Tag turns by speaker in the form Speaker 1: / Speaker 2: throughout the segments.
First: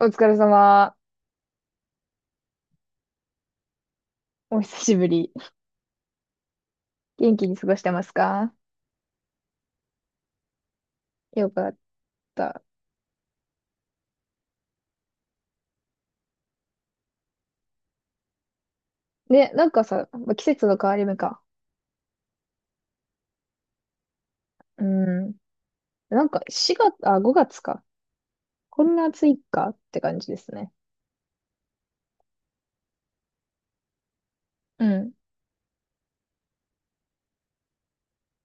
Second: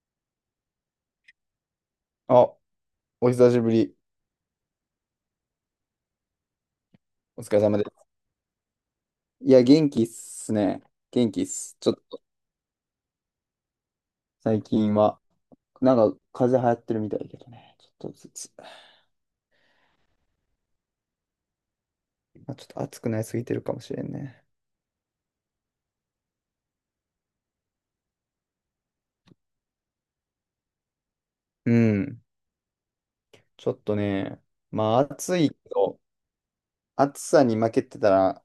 Speaker 1: お疲れ様。
Speaker 2: あ、お久しぶり。
Speaker 1: お久しぶり。元
Speaker 2: お
Speaker 1: 気
Speaker 2: 疲
Speaker 1: に
Speaker 2: れ
Speaker 1: 過ご
Speaker 2: 様
Speaker 1: し
Speaker 2: で
Speaker 1: てま
Speaker 2: す。
Speaker 1: すか？
Speaker 2: いや、元気っすね。元気っ
Speaker 1: よかっ
Speaker 2: す。ちょっと、
Speaker 1: た。
Speaker 2: 最近は、なんか、風邪流行ってるみたいだけどね。ちょっとずつ、
Speaker 1: ね、なんかさ、ま季節の変わり目か。
Speaker 2: まあ、ちょっと暑くなりすぎてるかもしれんね。
Speaker 1: うん。なんか4月、あ、5月か。こんな暑いかって感じですね。
Speaker 2: うん。ちょっとね、
Speaker 1: う
Speaker 2: まあ、
Speaker 1: ん。
Speaker 2: 暑いけど、暑さに負けてたら、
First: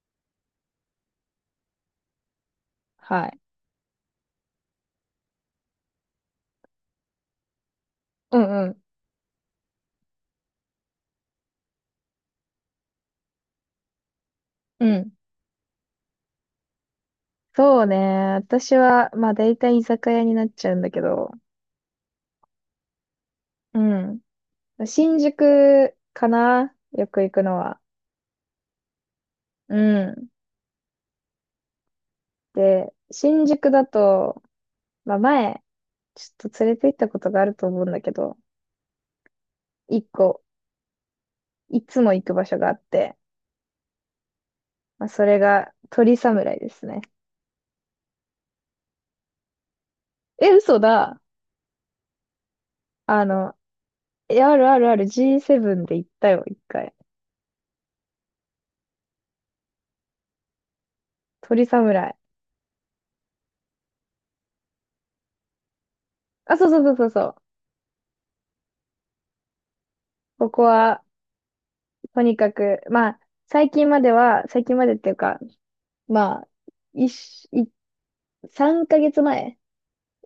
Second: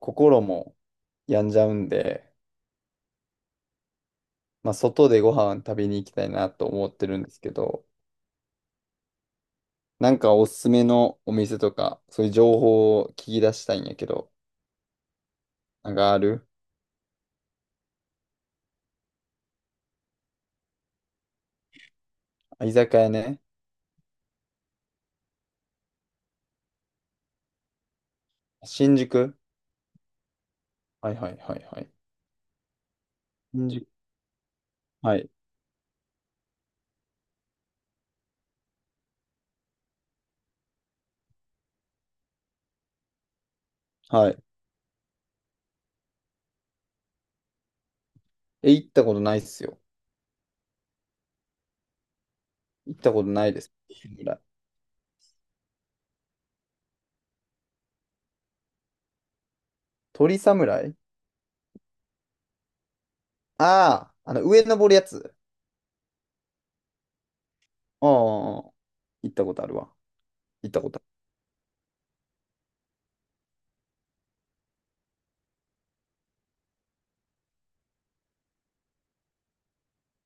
Speaker 2: 心も病んじゃうんで、
Speaker 1: はい。
Speaker 2: まあ、外でご飯食べに行きたいなと思ってるんですけど、
Speaker 1: うんうん。
Speaker 2: なんかおすすめのお店とか、そういう情報を聞き出したいんやけど、
Speaker 1: うん。
Speaker 2: なんかある？
Speaker 1: そうね。私は、まあ大体居酒屋になっちゃうんだけど。
Speaker 2: あ、居酒屋ね。
Speaker 1: うん。新宿かなよく行くのは。
Speaker 2: 新宿？
Speaker 1: うん。
Speaker 2: はいはいはいはい。
Speaker 1: で、新
Speaker 2: 新
Speaker 1: 宿だ
Speaker 2: 宿、
Speaker 1: と、ま
Speaker 2: は
Speaker 1: あ
Speaker 2: い。
Speaker 1: 前、ちょっと連れて行ったことがあると思うんだけど、一個いつも行く場所があって、
Speaker 2: はい。
Speaker 1: まあ、それが鳥侍ですね。
Speaker 2: え、行ったことないっすよ。
Speaker 1: え、嘘だ。
Speaker 2: 行ったこ
Speaker 1: あ
Speaker 2: とない
Speaker 1: の、
Speaker 2: です。侍？
Speaker 1: あるあるある G7 で行ったよ、一回。
Speaker 2: 鳥侍？
Speaker 1: 鳥侍。
Speaker 2: ああー、あの、上登るやつ。
Speaker 1: あ、そうそうそうそうそう。
Speaker 2: ああ、行ったことあるわ。
Speaker 1: ここ
Speaker 2: 行ったこと
Speaker 1: は、
Speaker 2: あ
Speaker 1: とにかく、まあ、最近までは、最近までっていうか、まあ、一し、い、3ヶ月前、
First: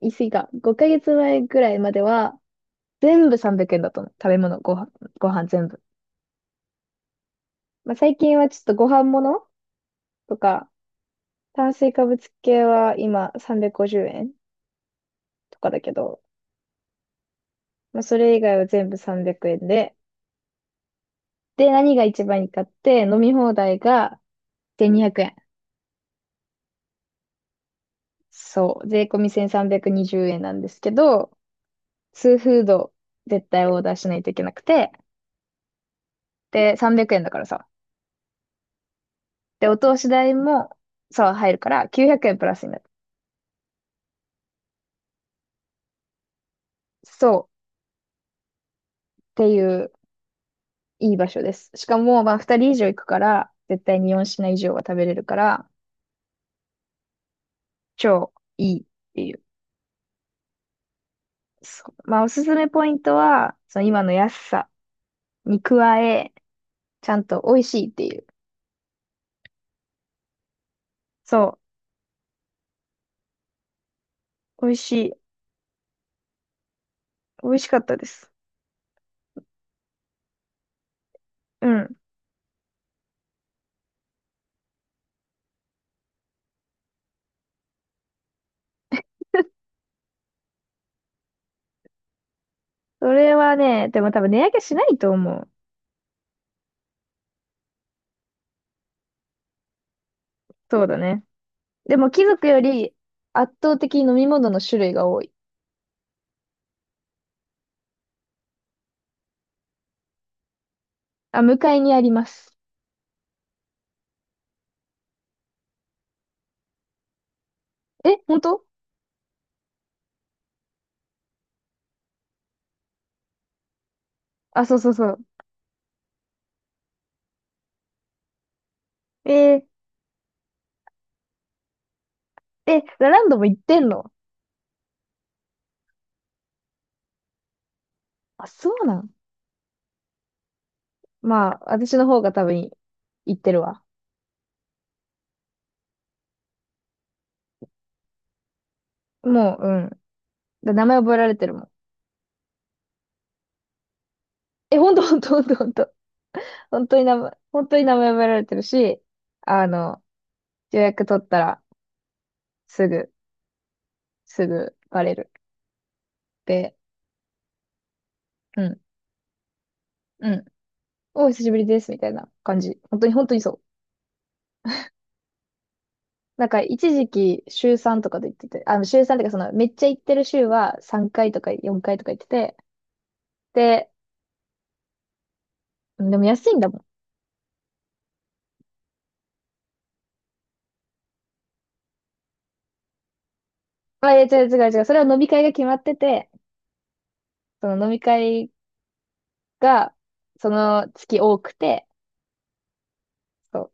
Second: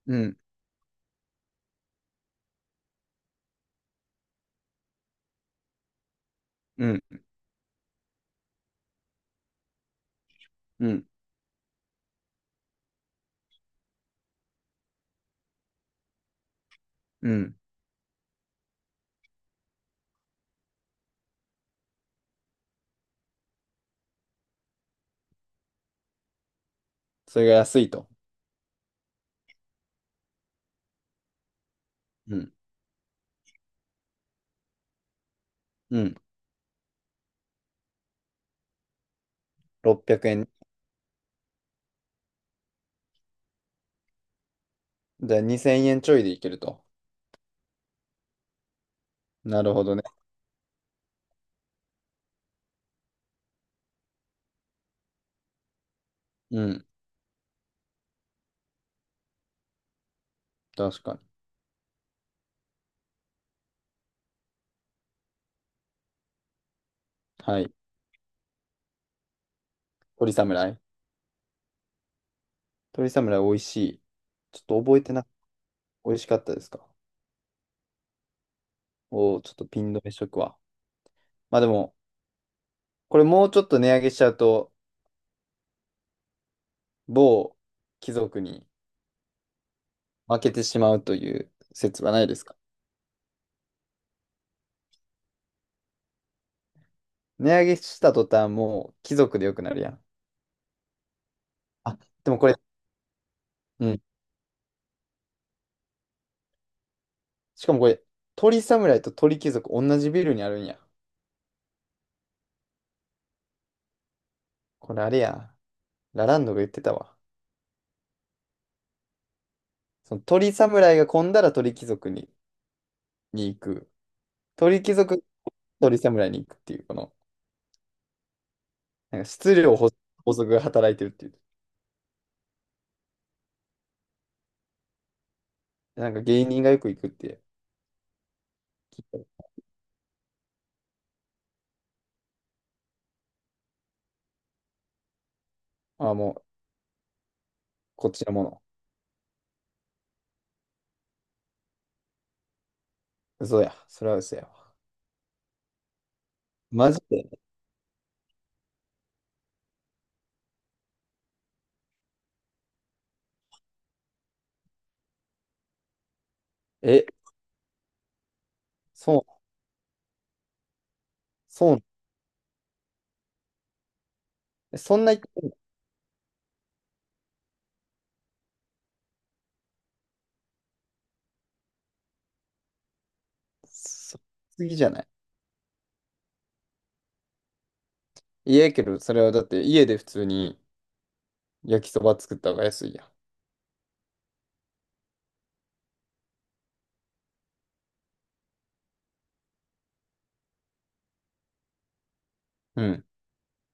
Speaker 1: 言い過ぎ
Speaker 2: る。
Speaker 1: か、5ヶ月前ぐらいまでは、全部300円だったの。食べ物、ご飯、ご飯全部。
Speaker 2: うん、うん、
Speaker 1: まあ、最近はちょっとご飯物とか、
Speaker 2: うん、
Speaker 1: 炭水化物系は今350円とかだけど、
Speaker 2: うん。
Speaker 1: まあ、それ以外は全部300円で、で、何が一番いいかって、飲み放題が1200円。
Speaker 2: それが安いと。
Speaker 1: そう、税込み1320円なんですけど、ツ
Speaker 2: う
Speaker 1: ー
Speaker 2: ん、
Speaker 1: フード絶対オーダーしないといけなくて、
Speaker 2: うん。
Speaker 1: で、300円だからさ。で、お通し
Speaker 2: 600
Speaker 1: 代
Speaker 2: 円。
Speaker 1: もさ、入るから900円プラスになる。
Speaker 2: じゃあ2000円ちょいでいけると。
Speaker 1: そうってい
Speaker 2: なるほ
Speaker 1: う
Speaker 2: どね。
Speaker 1: いい場所です。しかも、まあ2人以上行くから、絶対に4品以上は食べれるから、
Speaker 2: うん、
Speaker 1: 超いいっていう。
Speaker 2: 確かに。
Speaker 1: そう、まあおすすめポイントは、その今の安さに加え、ちゃんと美
Speaker 2: は
Speaker 1: 味
Speaker 2: い。
Speaker 1: しいっていう。
Speaker 2: 鳥侍。
Speaker 1: そ
Speaker 2: 鳥侍美味しい。ちょっ
Speaker 1: う。美味
Speaker 2: と
Speaker 1: し
Speaker 2: 覚え
Speaker 1: い。
Speaker 2: てな、美味しかったですか？
Speaker 1: 美味しかったです。
Speaker 2: おー、ちょっとピン止めしとくわ。まあ
Speaker 1: う
Speaker 2: でも、
Speaker 1: ん。
Speaker 2: これもうちょっと値上げしちゃうと、某貴族に負けてしまうという説はないですか？
Speaker 1: それはね、でも多分値上げしないと思う。
Speaker 2: 値上げした途端、もう貴族でよくなるやん。
Speaker 1: そうだね。で
Speaker 2: あ、
Speaker 1: も貴
Speaker 2: でもこ
Speaker 1: 族
Speaker 2: れ、
Speaker 1: より圧倒
Speaker 2: う
Speaker 1: 的
Speaker 2: ん。
Speaker 1: に飲み物の種類が多い。
Speaker 2: しかもこれ、鳥侍と鳥貴族同じビルにあるんや。
Speaker 1: あ、向かいにあります。
Speaker 2: これあれや。ラランドが言ってたわ。
Speaker 1: え、本当？
Speaker 2: その鳥侍が混んだら鳥貴族に、行く。
Speaker 1: あ、そう
Speaker 2: 鳥
Speaker 1: そう
Speaker 2: 貴
Speaker 1: そう。
Speaker 2: 族、鳥侍に行くっていう、この、なんか
Speaker 1: え
Speaker 2: 質
Speaker 1: ー、
Speaker 2: 量法法則が働いてるっていう。
Speaker 1: ラランドも行ってんの？
Speaker 2: なんか芸人がよく行くっていう。
Speaker 1: あ、そうなん。まあ、私の方が多分行ってるわ。
Speaker 2: ああ、もう、こっちのもの。
Speaker 1: もう、うん。だ名前覚えられてるもん。
Speaker 2: 嘘や。それは嘘や。
Speaker 1: え、ほんとほんとほんとほんと。本
Speaker 2: マ
Speaker 1: 当
Speaker 2: ジ
Speaker 1: に名前、
Speaker 2: で。
Speaker 1: 本当に名前覚えられてるし、あの、予約取ったら、すぐ、すぐバレる。で、
Speaker 2: え、
Speaker 1: うん、
Speaker 2: そう、
Speaker 1: うん。お、久しぶり
Speaker 2: そ
Speaker 1: で
Speaker 2: う、
Speaker 1: す、みたいな感じ。本当に、本当にそう。
Speaker 2: え、そんな言ってんの？
Speaker 1: なんか、一時期、週3とかで言ってて、あの、週3とか、その、めっちゃ行ってる週は3回とか4回とか行ってて、で、
Speaker 2: そ次じゃない？
Speaker 1: でも安いんだもん。
Speaker 2: いやけど、それはだって家で普通に焼きそば作った方が安いや
Speaker 1: あ、いや、違う違う違う。それは飲み会が決まってて、その飲み会が、その月多くて、
Speaker 2: ん。うん。
Speaker 1: そう、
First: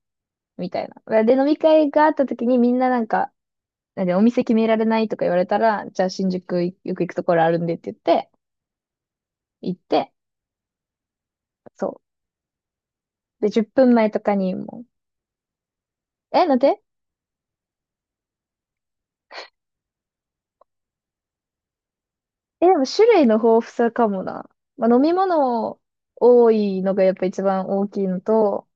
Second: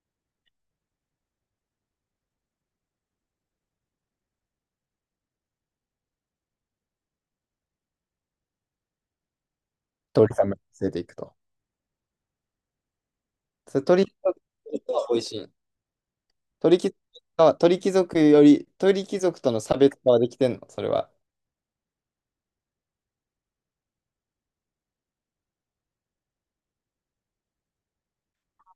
Speaker 1: みたいな。で、飲み会があった時にみんななんか、なんでお店決められないとか言われたら、じゃあ新宿よく行くところあるんでって言って、行って、
Speaker 2: 鶏さんま連れていくと。
Speaker 1: そう。で、10
Speaker 2: それ
Speaker 1: 分
Speaker 2: 鳥
Speaker 1: 前
Speaker 2: 貴
Speaker 1: とかにもう、
Speaker 2: 族は美味しい。
Speaker 1: え、なん
Speaker 2: 鳥
Speaker 1: で？
Speaker 2: 貴族鳥貴族より、鳥貴族との差別化はできてんの、それは？
Speaker 1: え、でも種類の豊富さかもな。まあ、飲み物多いのがやっぱ一番大きいのと、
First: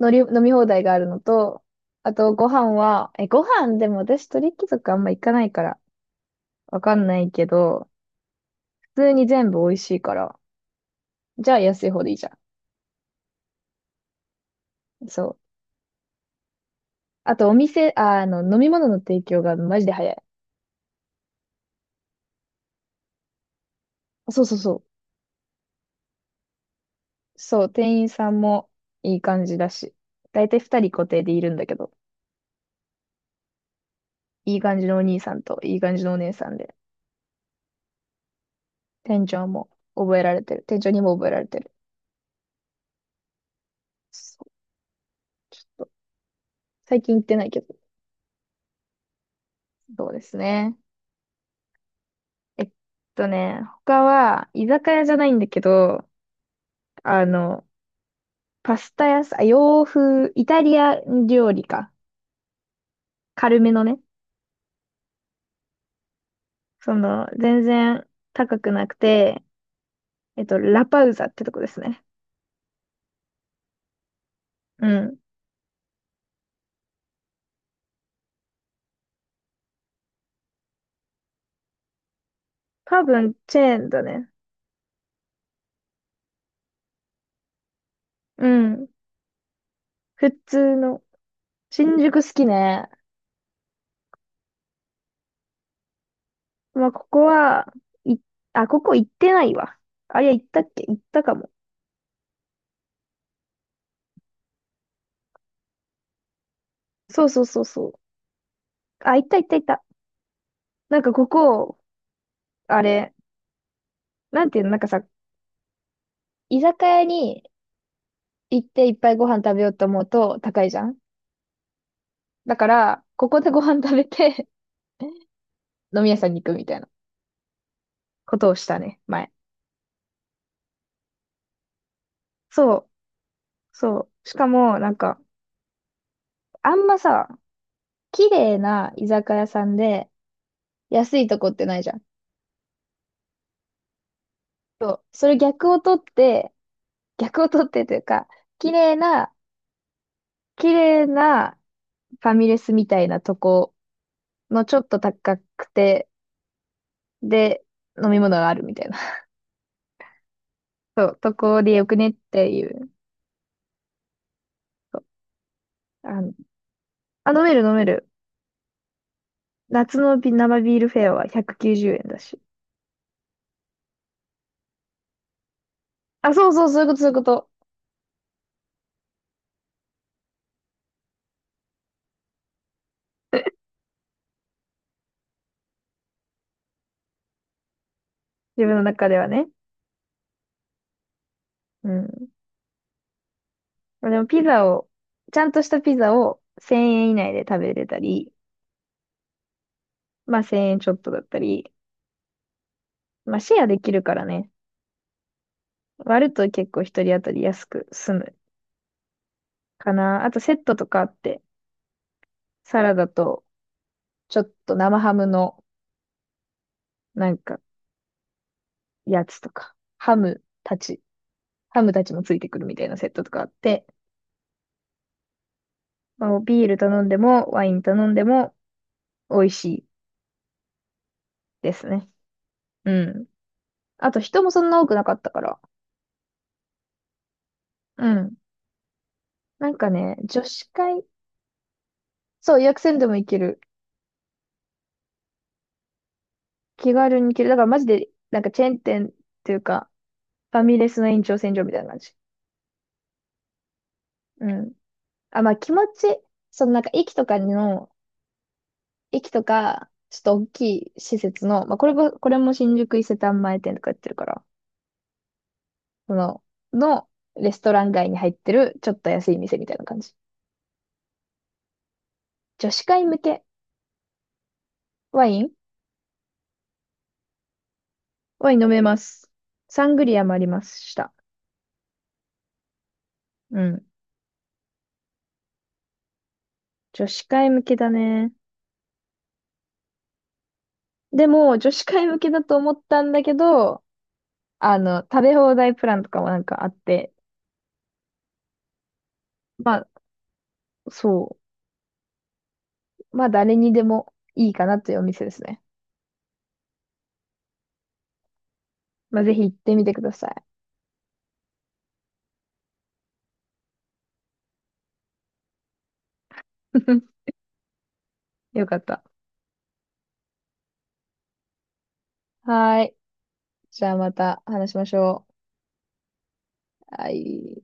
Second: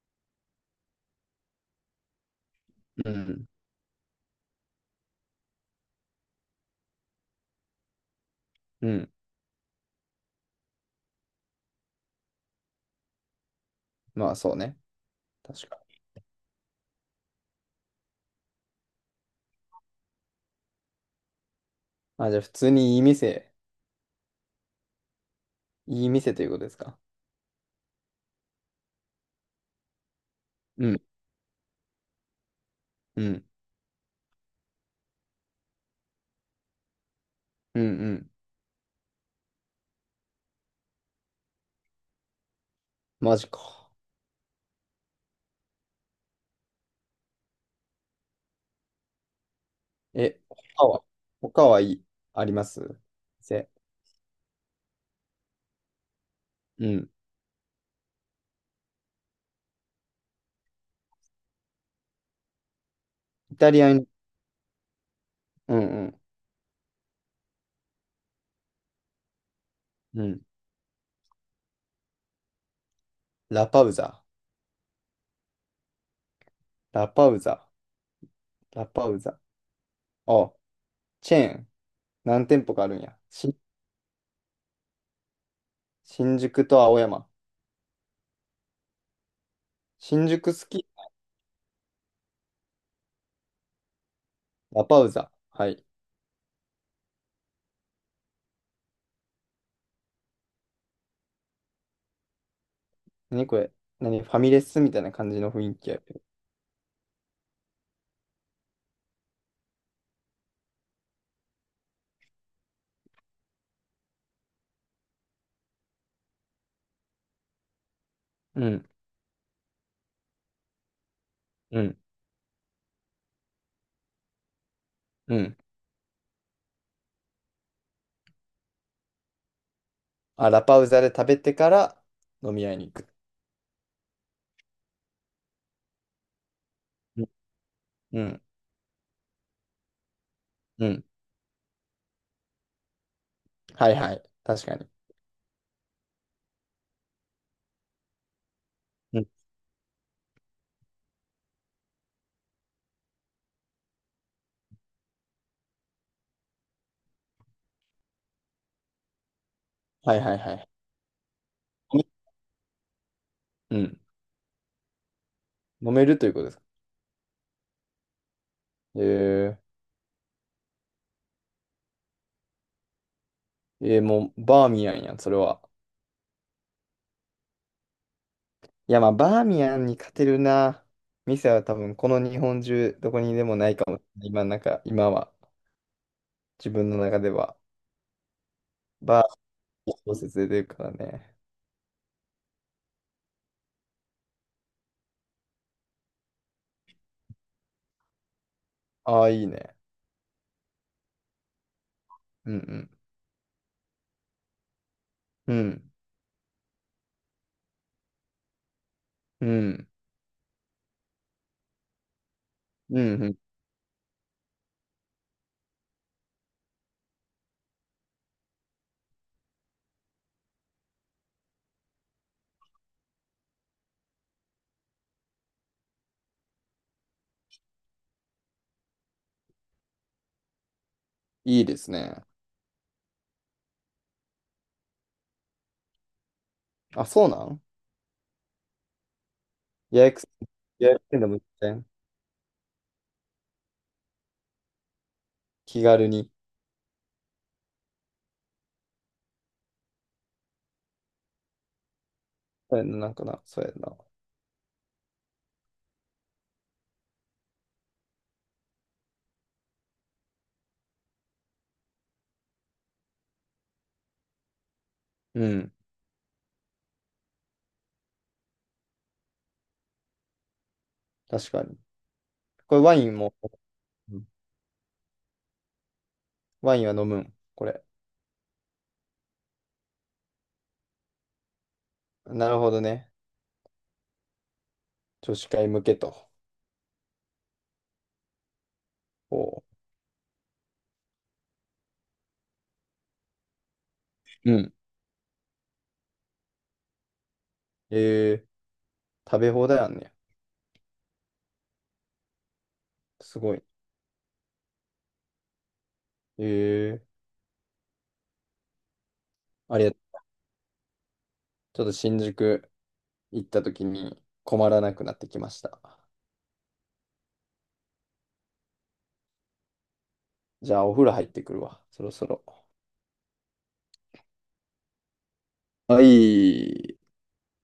Speaker 1: 飲み放題があるのと、あとご飯は、
Speaker 2: う
Speaker 1: ご
Speaker 2: ん。
Speaker 1: 飯でも私鳥貴族あんま行かないから、わかんないけど、
Speaker 2: う
Speaker 1: 普
Speaker 2: ん。
Speaker 1: 通に全部美味しいから、じゃあ安い方でいいじゃ
Speaker 2: まあそうね。
Speaker 1: ん。そう。
Speaker 2: 確か。
Speaker 1: あとお店、あ、あの、飲み物の提供がマジで早い。
Speaker 2: あ、じゃあ普通にいい店、
Speaker 1: そうそうそう。
Speaker 2: いい店ということですか？
Speaker 1: そう、店員さんもいい感じだし。だいたい二
Speaker 2: う
Speaker 1: 人
Speaker 2: ん。
Speaker 1: 固定でいるんだけど。
Speaker 2: うん。
Speaker 1: いい感じのお兄さんといい感じのお姉さんで、
Speaker 2: うんうん。
Speaker 1: 店長も覚えられてる。店長にも覚えられてる。
Speaker 2: マジか。
Speaker 1: そう、ちょっと、最近行ってないけど、そうです
Speaker 2: え、
Speaker 1: ね。
Speaker 2: 他は、他はいい、あり
Speaker 1: え
Speaker 2: ま
Speaker 1: っ
Speaker 2: す？
Speaker 1: ね、他は、居酒屋じゃないんだけど、
Speaker 2: うん。
Speaker 1: あの、パスタ屋さん、あ洋風、イタリア料理か。
Speaker 2: イ
Speaker 1: 軽
Speaker 2: タ
Speaker 1: め
Speaker 2: リ
Speaker 1: の
Speaker 2: ア
Speaker 1: ね。
Speaker 2: に、うんうん。
Speaker 1: その、全然高くなくて、
Speaker 2: うん。
Speaker 1: ラパウザってとこですね。
Speaker 2: ラパウザ。
Speaker 1: うん。
Speaker 2: ラパウザ。ラパウザ。あ、チェーン。何店舗かあるん
Speaker 1: 多
Speaker 2: や。
Speaker 1: 分、チェーンだね。
Speaker 2: 新宿と青山。
Speaker 1: うん。
Speaker 2: 新
Speaker 1: 普
Speaker 2: 宿好
Speaker 1: 通
Speaker 2: き。
Speaker 1: の。新宿好きね。
Speaker 2: ラパウザ。はい。
Speaker 1: まあ、ここは、い、あ、ここ行ってないわ。あ、いや、行ったっけ行ったかも。
Speaker 2: 何これ？何ファミレスみたいな感じの雰囲気やけど。
Speaker 1: そうそうそうそう。あ、行った行った行った。なんかここ、あれ、なんていうの、なんかさ、居酒屋に行
Speaker 2: う
Speaker 1: って
Speaker 2: ん。
Speaker 1: いっぱいご飯食べようと思うと高いじゃん。
Speaker 2: うん。
Speaker 1: だから、ここでご飯食べて
Speaker 2: うん。
Speaker 1: 飲み屋さんに行くみたいなことをしたね、前。
Speaker 2: あ、ラパウザで食べてから飲み屋
Speaker 1: そ
Speaker 2: に
Speaker 1: う、
Speaker 2: 行く。
Speaker 1: そう。しかも、なんか、あんま
Speaker 2: う
Speaker 1: さ、
Speaker 2: ん。う
Speaker 1: 綺
Speaker 2: ん。
Speaker 1: 麗な居酒屋さんで
Speaker 2: うん、
Speaker 1: 安いとこってないじゃん。
Speaker 2: はいはい。確かに。
Speaker 1: そう、それ逆を取って、逆を取ってというか、綺麗
Speaker 2: うん、
Speaker 1: な、綺麗なファミレスみたいなとこのちょっと高くて、で、飲み物があるみたいな。
Speaker 2: はいはいはい。
Speaker 1: そう、とこでよくねっていう。
Speaker 2: うん。
Speaker 1: そう、
Speaker 2: 飲める
Speaker 1: あ
Speaker 2: という
Speaker 1: の、
Speaker 2: ことですか。
Speaker 1: 飲める飲める。
Speaker 2: え
Speaker 1: 夏の生ビールフェアは190円だし。
Speaker 2: もうバーミヤンやん、それは。
Speaker 1: あ、そうそう、そういうこと、そういうこと。
Speaker 2: いや、まあ、バーミヤンに勝てるな。店は多分、この日本中、どこにでもないかもしれない。今、なんか、今は、自分の中では、
Speaker 1: 自分の中で
Speaker 2: バー
Speaker 1: はね。
Speaker 2: ミヤン小説で出るからね。
Speaker 1: うん。でもピザを、ちゃんとしたピザを1000円以内で食べれたり、
Speaker 2: ああ、いいね。
Speaker 1: まあ1000円ちょっとだったり、
Speaker 2: うん、
Speaker 1: まあシェアできるからね。
Speaker 2: うん、うん、
Speaker 1: 割ると結構一人当たり安く済む
Speaker 2: うん、
Speaker 1: かな。あとセットとかあって、サラ
Speaker 2: う
Speaker 1: ダ
Speaker 2: ん、うん。
Speaker 1: とちょっと生ハムのなんかやつとか、ハムたち、ハムたちもついてくるみたいなセットとかあって、まあ、ビール頼んでもワイン頼んでも美味しい
Speaker 2: いい
Speaker 1: で
Speaker 2: で
Speaker 1: す
Speaker 2: す
Speaker 1: ね。
Speaker 2: ね。
Speaker 1: うん。あと人もそんな多くなかったから。
Speaker 2: あ、そうなん？
Speaker 1: うん。なんか
Speaker 2: 予
Speaker 1: ね、
Speaker 2: 約、
Speaker 1: 女子
Speaker 2: 予約
Speaker 1: 会、
Speaker 2: せんでも全然
Speaker 1: そう、予約せんでも行ける。
Speaker 2: 気軽に。
Speaker 1: 気軽に行ける。だからマジで、なんかチェーン店っていうか、ファミレスの延長線上みたいな感じ。
Speaker 2: そうやな、なんかな、そうやな。
Speaker 1: うん。あ、まあ気持ち、そのなんか駅とかの、駅とか、ちょっと大きい施設の、まあこれも、これも新宿伊勢丹前店とかやってるから、
Speaker 2: うん、
Speaker 1: その、のレストラン街に入ってる、ちょっと安い店みたいな感じ。
Speaker 2: 確かに。
Speaker 1: 女
Speaker 2: これ、
Speaker 1: 子
Speaker 2: ワ
Speaker 1: 会
Speaker 2: イン
Speaker 1: 向
Speaker 2: も、
Speaker 1: け
Speaker 2: うん、
Speaker 1: ワイン
Speaker 2: ワインは飲むん、これ？
Speaker 1: ワイン飲めます。サングリアもありました。
Speaker 2: なるほどね。
Speaker 1: うん。
Speaker 2: 女子会向けと。
Speaker 1: 女子会向けだね。
Speaker 2: おう。
Speaker 1: でも、女子会向けだと思ったんだけど、
Speaker 2: うん。
Speaker 1: あの、食べ放題プランとかもなんかあって、
Speaker 2: えー、食べ放
Speaker 1: ま
Speaker 2: 題
Speaker 1: あ、
Speaker 2: あんねや。
Speaker 1: そう。まあ、
Speaker 2: すご
Speaker 1: 誰
Speaker 2: い。
Speaker 1: にでもいいかなというお店ですね。
Speaker 2: ええ、
Speaker 1: まあ、ぜひ行って
Speaker 2: あ
Speaker 1: み
Speaker 2: りが
Speaker 1: て
Speaker 2: と
Speaker 1: くだ
Speaker 2: う。
Speaker 1: さい。
Speaker 2: ちょっと新宿行った時に困らなくなってきました。
Speaker 1: よかった。
Speaker 2: じゃあお風呂入ってくるわ。そろそろ。
Speaker 1: はーい。じゃあまた話しましょ
Speaker 2: はい。
Speaker 1: う。はい。